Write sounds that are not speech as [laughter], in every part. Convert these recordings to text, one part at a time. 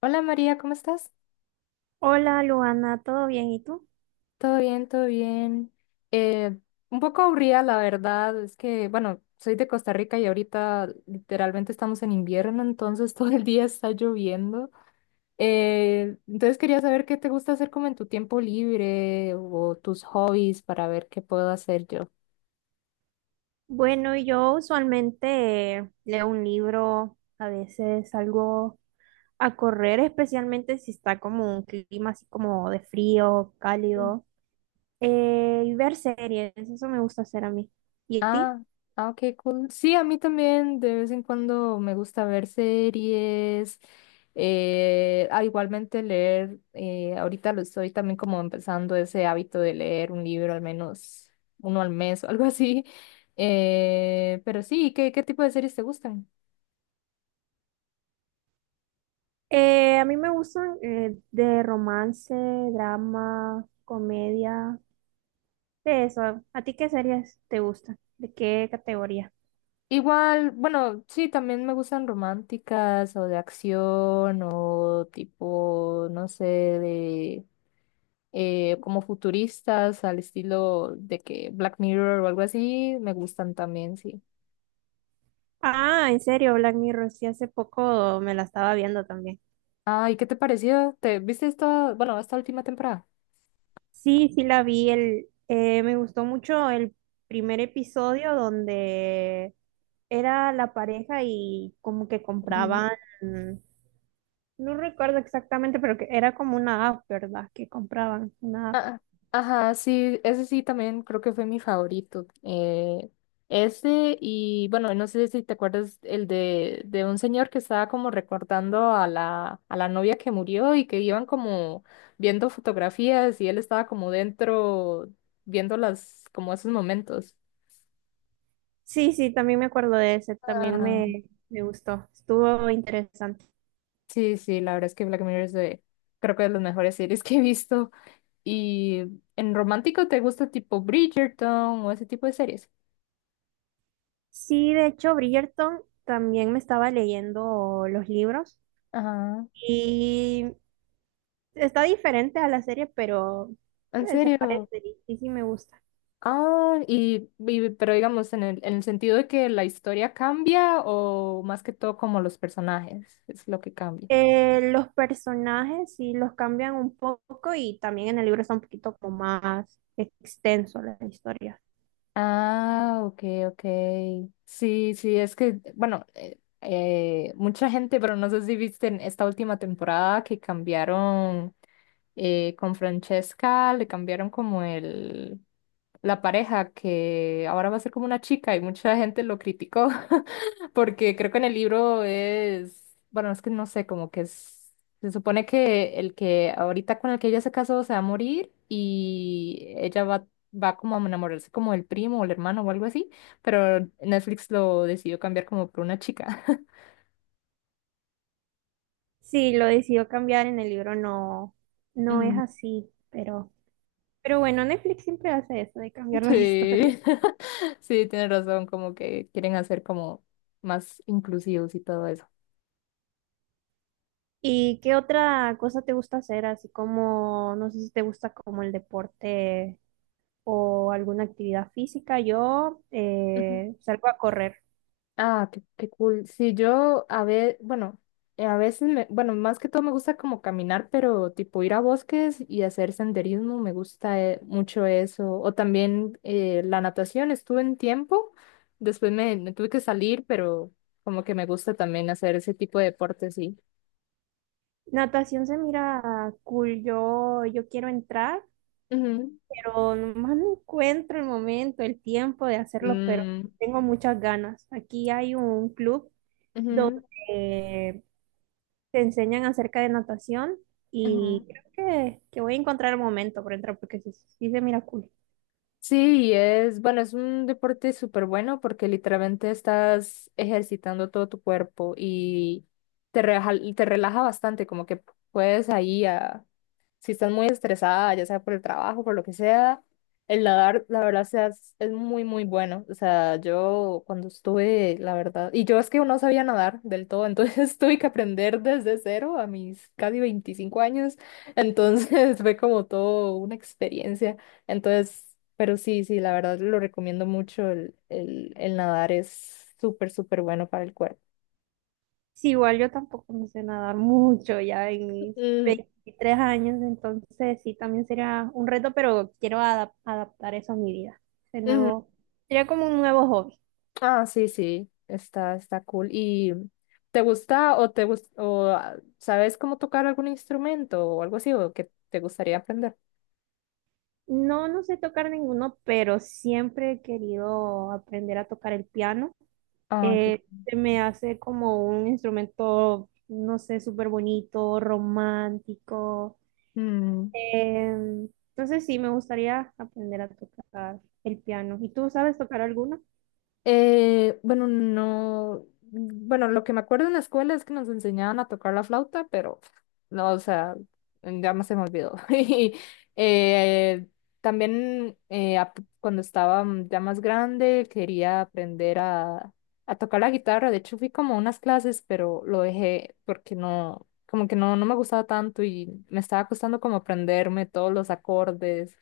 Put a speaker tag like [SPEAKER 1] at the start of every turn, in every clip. [SPEAKER 1] Hola María, ¿cómo estás?
[SPEAKER 2] Hola Luana, ¿todo bien? ¿Y tú?
[SPEAKER 1] Todo bien, todo bien. Eh, un poco aburrida, la verdad, es que, bueno, soy de Costa Rica y ahorita literalmente estamos en invierno, entonces [laughs] todo el día está lloviendo. Entonces quería saber qué te gusta hacer como en tu tiempo libre o tus hobbies para ver qué puedo hacer yo.
[SPEAKER 2] Bueno, yo usualmente leo un libro, a veces salgo a correr, especialmente si está como un clima así como de frío, cálido, y ver series, eso me gusta hacer a mí. ¿Y a ti?
[SPEAKER 1] Ah, ah, ok, cool. Sí, a mí también de vez en cuando me gusta ver series, igualmente leer, ahorita lo estoy también como empezando ese hábito de leer un libro al menos uno al mes o algo así. [laughs] Pero sí, ¿qué tipo de series te gustan?
[SPEAKER 2] A mí me gustan de romance, drama, comedia, de eso. ¿A ti qué series te gustan? ¿De qué categoría?
[SPEAKER 1] Igual, bueno, sí, también me gustan románticas o de acción o tipo, no sé, de como futuristas al estilo de que Black Mirror o algo así, me gustan también, sí.
[SPEAKER 2] Ah, en serio, Black Mirror, sí, hace poco me la estaba viendo también.
[SPEAKER 1] Ay, ¿qué te pareció? ¿Te viste esta, bueno, esta última temporada?
[SPEAKER 2] Sí, sí la vi, me gustó mucho el primer episodio donde era la pareja y como que
[SPEAKER 1] Mm.
[SPEAKER 2] compraban, no recuerdo exactamente, pero que era como una app, ¿verdad? Que compraban una app.
[SPEAKER 1] Ah, ajá, sí, ese sí también creo que fue mi favorito. Ese y bueno, no sé si te acuerdas el de un señor que estaba como recordando a la novia que murió y que iban como viendo fotografías y él estaba como dentro viendo las, como esos momentos.
[SPEAKER 2] Sí, sí, también me acuerdo de ese, también me gustó, estuvo interesante.
[SPEAKER 1] Sí, sí, la verdad es que Black Mirror es de, creo que de las mejores series que he visto. Y en romántico te gusta tipo Bridgerton o ese tipo de series.
[SPEAKER 2] Sí, de hecho, Bridgerton también me estaba leyendo los libros.
[SPEAKER 1] Ajá.
[SPEAKER 2] Y está diferente a la serie, pero
[SPEAKER 1] ¿En
[SPEAKER 2] se
[SPEAKER 1] serio?
[SPEAKER 2] parece y sí me gusta.
[SPEAKER 1] Ah, pero digamos, en el sentido de que la historia cambia o más que todo como los personajes es lo que cambia.
[SPEAKER 2] Los personajes sí los cambian un poco y también en el libro está un poquito como más extenso la historia.
[SPEAKER 1] Ah, ok, ok. Sí, sí, es que, bueno, mucha gente, pero no sé si viste en esta última temporada que cambiaron. Con Francesca le cambiaron como la pareja, que ahora va a ser como una chica y mucha gente lo criticó, [laughs] porque creo que en el libro es, bueno, es que no sé, como que es, se supone que el que ahorita con el que ella se casó se va a morir y ella va como a enamorarse como el primo o el hermano o algo así, pero Netflix lo decidió cambiar como por una chica. [laughs]
[SPEAKER 2] Sí, lo decidió cambiar en el libro, no, no es
[SPEAKER 1] Mm.
[SPEAKER 2] así, pero bueno, Netflix siempre hace eso de cambiar las [laughs] historias.
[SPEAKER 1] Sí, [laughs] sí, tienes razón, como que quieren hacer como más inclusivos y todo eso.
[SPEAKER 2] ¿Y qué otra cosa te gusta hacer? Así como, no sé si te gusta como el deporte o alguna actividad física. Yo
[SPEAKER 1] Ujú.
[SPEAKER 2] salgo a correr.
[SPEAKER 1] Ah, qué cool. Sí, yo a ver, bueno, a veces me, bueno, más que todo me gusta como caminar, pero tipo ir a bosques y hacer senderismo, me gusta mucho eso. O también la natación, estuve en tiempo, después me tuve que salir, pero como que me gusta también hacer ese tipo de deportes, sí.
[SPEAKER 2] Natación se mira cool. Yo quiero entrar,
[SPEAKER 1] Ujú,
[SPEAKER 2] pero nomás no encuentro el momento, el tiempo de hacerlo, pero
[SPEAKER 1] mm,
[SPEAKER 2] tengo muchas ganas. Aquí hay un club
[SPEAKER 1] ujú,
[SPEAKER 2] donde eh, te enseñan acerca de natación
[SPEAKER 1] ujú.
[SPEAKER 2] y creo que voy a encontrar el momento para entrar porque sí, sí se mira cool.
[SPEAKER 1] Sí, es, bueno, es un deporte súper bueno porque literalmente estás ejercitando todo tu cuerpo y te relaja bastante, como que puedes ahí a, si estás muy estresada, ya sea por el trabajo, por lo que sea, el nadar, la verdad, sea, es muy, muy bueno. O sea, yo cuando estuve, la verdad, y yo es que no sabía nadar del todo, entonces [laughs] tuve que aprender desde cero a mis casi 25 años, entonces [laughs] fue como todo una experiencia. Entonces, pero sí, sí, la verdad lo recomiendo mucho, el nadar es súper, súper bueno para el cuerpo.
[SPEAKER 2] Sí, igual yo tampoco no sé nadar mucho ya en mis
[SPEAKER 1] Mm,
[SPEAKER 2] 23 años, entonces sí, también sería un reto, pero quiero adaptar eso a mi vida. De
[SPEAKER 1] ujú.
[SPEAKER 2] nuevo, sería como un nuevo hobby.
[SPEAKER 1] Ah, sí, sí, está cool. ¿Y te gusta o te gus- o ah, sabes cómo tocar algún instrumento o algo así o que te gustaría aprender?
[SPEAKER 2] No, no sé tocar ninguno, pero siempre he querido aprender a tocar el piano.
[SPEAKER 1] Ah, ok.
[SPEAKER 2] Se me hace como un instrumento, no sé, súper bonito, romántico. Entonces sí, me gustaría aprender a tocar el piano. ¿Y tú sabes tocar alguno?
[SPEAKER 1] Bueno, no, bueno, lo que me acuerdo en la escuela es que nos enseñaban a tocar la flauta, pero no, o sea, ya más se me olvidó. [laughs] Y eh, también cuando estaba ya más grande quería aprender a tocar la guitarra. De hecho, fui como a unas clases, pero lo dejé porque no, como que no me gustaba tanto y me estaba costando como aprenderme todos los acordes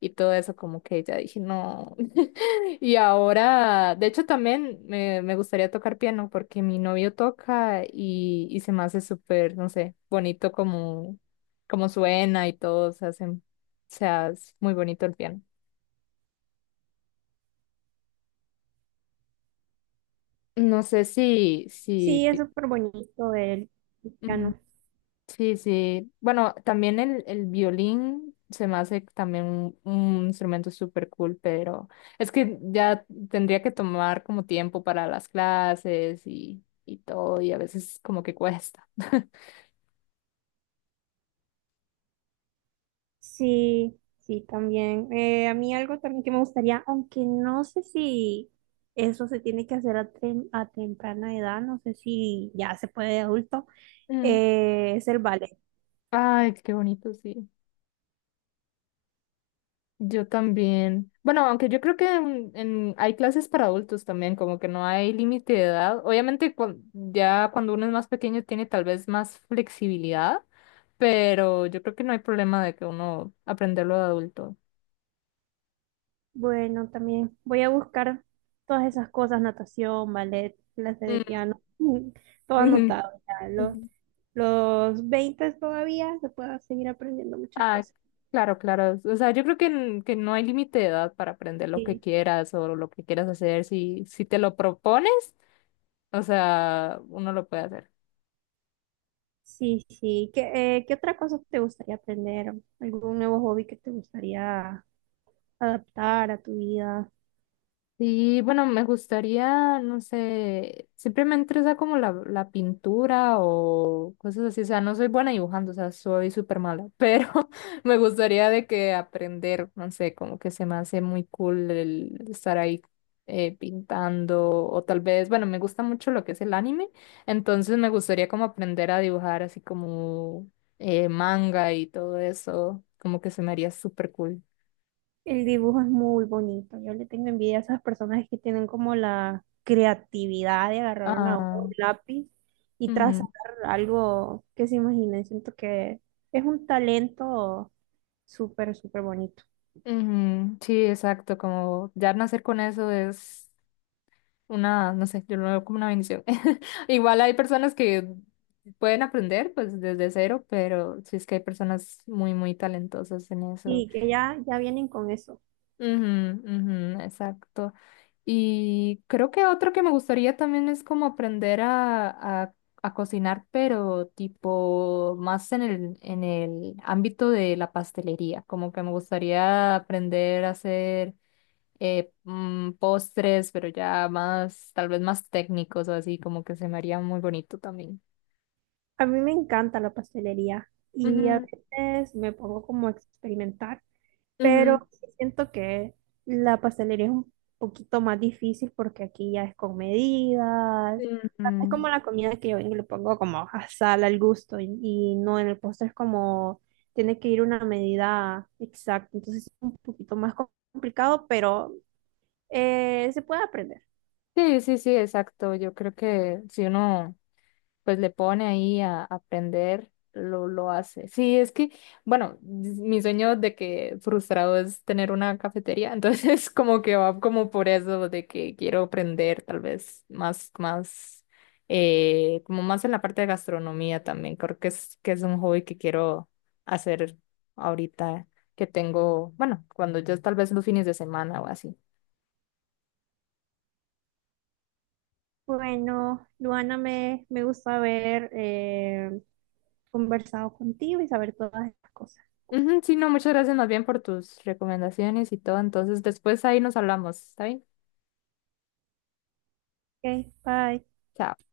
[SPEAKER 1] y todo eso, como que ya dije, no. [laughs] Y ahora, de hecho, también me gustaría tocar piano porque mi novio toca y se me hace súper, no sé, bonito como, como suena y todo, se hace, o sea, es muy bonito el piano. No sé si, si,
[SPEAKER 2] Sí, es
[SPEAKER 1] ti-
[SPEAKER 2] súper bonito el piano.
[SPEAKER 1] Sí, sí. Bueno, también el violín se me hace también un instrumento súper cool, pero es que ya tendría que tomar como tiempo para las clases y todo, y a veces como que cuesta. [laughs]
[SPEAKER 2] Sí, sí, también. A mí algo también que me gustaría, aunque no sé si eso se tiene que hacer a temprana edad, no sé si ya se puede de adulto,
[SPEAKER 1] Mm.
[SPEAKER 2] es el ballet.
[SPEAKER 1] Ay, qué bonito, sí. Yo también. Bueno, aunque yo creo que hay clases para adultos también, como que no hay límite de edad. Obviamente, ya cuando uno es más pequeño tiene tal vez más flexibilidad. Pero yo creo que no hay problema de que uno aprenderlo de adulto.
[SPEAKER 2] Bueno, también voy a buscar todas esas cosas, natación, ballet, clase de
[SPEAKER 1] Mm,
[SPEAKER 2] piano, todo anotado. Ya,
[SPEAKER 1] [laughs]
[SPEAKER 2] Los,
[SPEAKER 1] ujú.
[SPEAKER 2] los 20 todavía se puede seguir aprendiendo muchas
[SPEAKER 1] Ah,
[SPEAKER 2] cosas.
[SPEAKER 1] claro, claro. O sea, yo creo que, que no hay límite de edad para aprender lo que
[SPEAKER 2] Sí.
[SPEAKER 1] quieras o lo que quieras hacer. Si te lo propones, o sea, uno lo puede hacer.
[SPEAKER 2] Sí, sí. ¿Qué otra cosa te gustaría aprender? ¿Algún nuevo hobby que te gustaría adaptar a tu vida?
[SPEAKER 1] Sí, bueno, me gustaría, no sé, siempre me interesa como la pintura o cosas así, o sea, no soy buena dibujando, o sea, soy súper mala, pero [laughs] me gustaría de que aprender, no sé, como que se me hace muy cool el estar ahí pintando o tal vez, bueno, me gusta mucho lo que es el anime, entonces me gustaría como aprender a dibujar así como manga y todo eso, como que se me haría súper cool.
[SPEAKER 2] El dibujo es muy bonito. Yo le tengo envidia a esas personas que tienen como la creatividad de agarrar una hoja,
[SPEAKER 1] Ah.
[SPEAKER 2] un lápiz y trazar algo que se imaginen. Siento que es un talento súper, súper bonito.
[SPEAKER 1] Ujú, sí, exacto, como ya nacer con eso es una, no sé, yo lo veo como una bendición. [laughs] Igual hay personas que pueden aprender pues desde cero, pero sí es que hay personas muy, muy talentosas en eso.
[SPEAKER 2] Y que ya, ya vienen con eso.
[SPEAKER 1] Ujú, ujú, exacto. Y creo que otro que me gustaría también es como aprender a, a cocinar, pero tipo más en el ámbito de la pastelería, como que me gustaría aprender a hacer postres, pero ya más, tal vez más técnicos o así, como que se me haría muy bonito también.
[SPEAKER 2] A mí me encanta la pastelería y a
[SPEAKER 1] Ujú,
[SPEAKER 2] veces me pongo como a experimentar.
[SPEAKER 1] ujú,
[SPEAKER 2] Pero sí siento que la pastelería es un poquito más difícil porque aquí ya es con medidas.
[SPEAKER 1] sí.
[SPEAKER 2] Es como
[SPEAKER 1] Ujú.
[SPEAKER 2] la comida que yo vengo y le pongo como a sal al gusto y, no, en el postre es como tiene que ir una medida exacta, entonces es un poquito más complicado, pero se puede aprender.
[SPEAKER 1] Sí, sí, sí, exacto. Yo creo que si uno pues le pone ahí a aprender, lo hace. Sí, es que, bueno, mi sueño de que frustrado es tener una cafetería, entonces [laughs] como que va como por eso de que quiero aprender tal vez más, como más en la parte de gastronomía también. Creo que es un hobby que quiero hacer ahorita que tengo, bueno, cuando yo tal vez los fines de semana o así.
[SPEAKER 2] Bueno, Luana, me gusta haber conversado contigo y saber todas estas cosas.
[SPEAKER 1] Ujú, sí, no, muchas gracias más bien por tus recomendaciones y todo. Entonces, después ahí nos hablamos, ¿está bien?
[SPEAKER 2] Ok, bye.
[SPEAKER 1] Chao.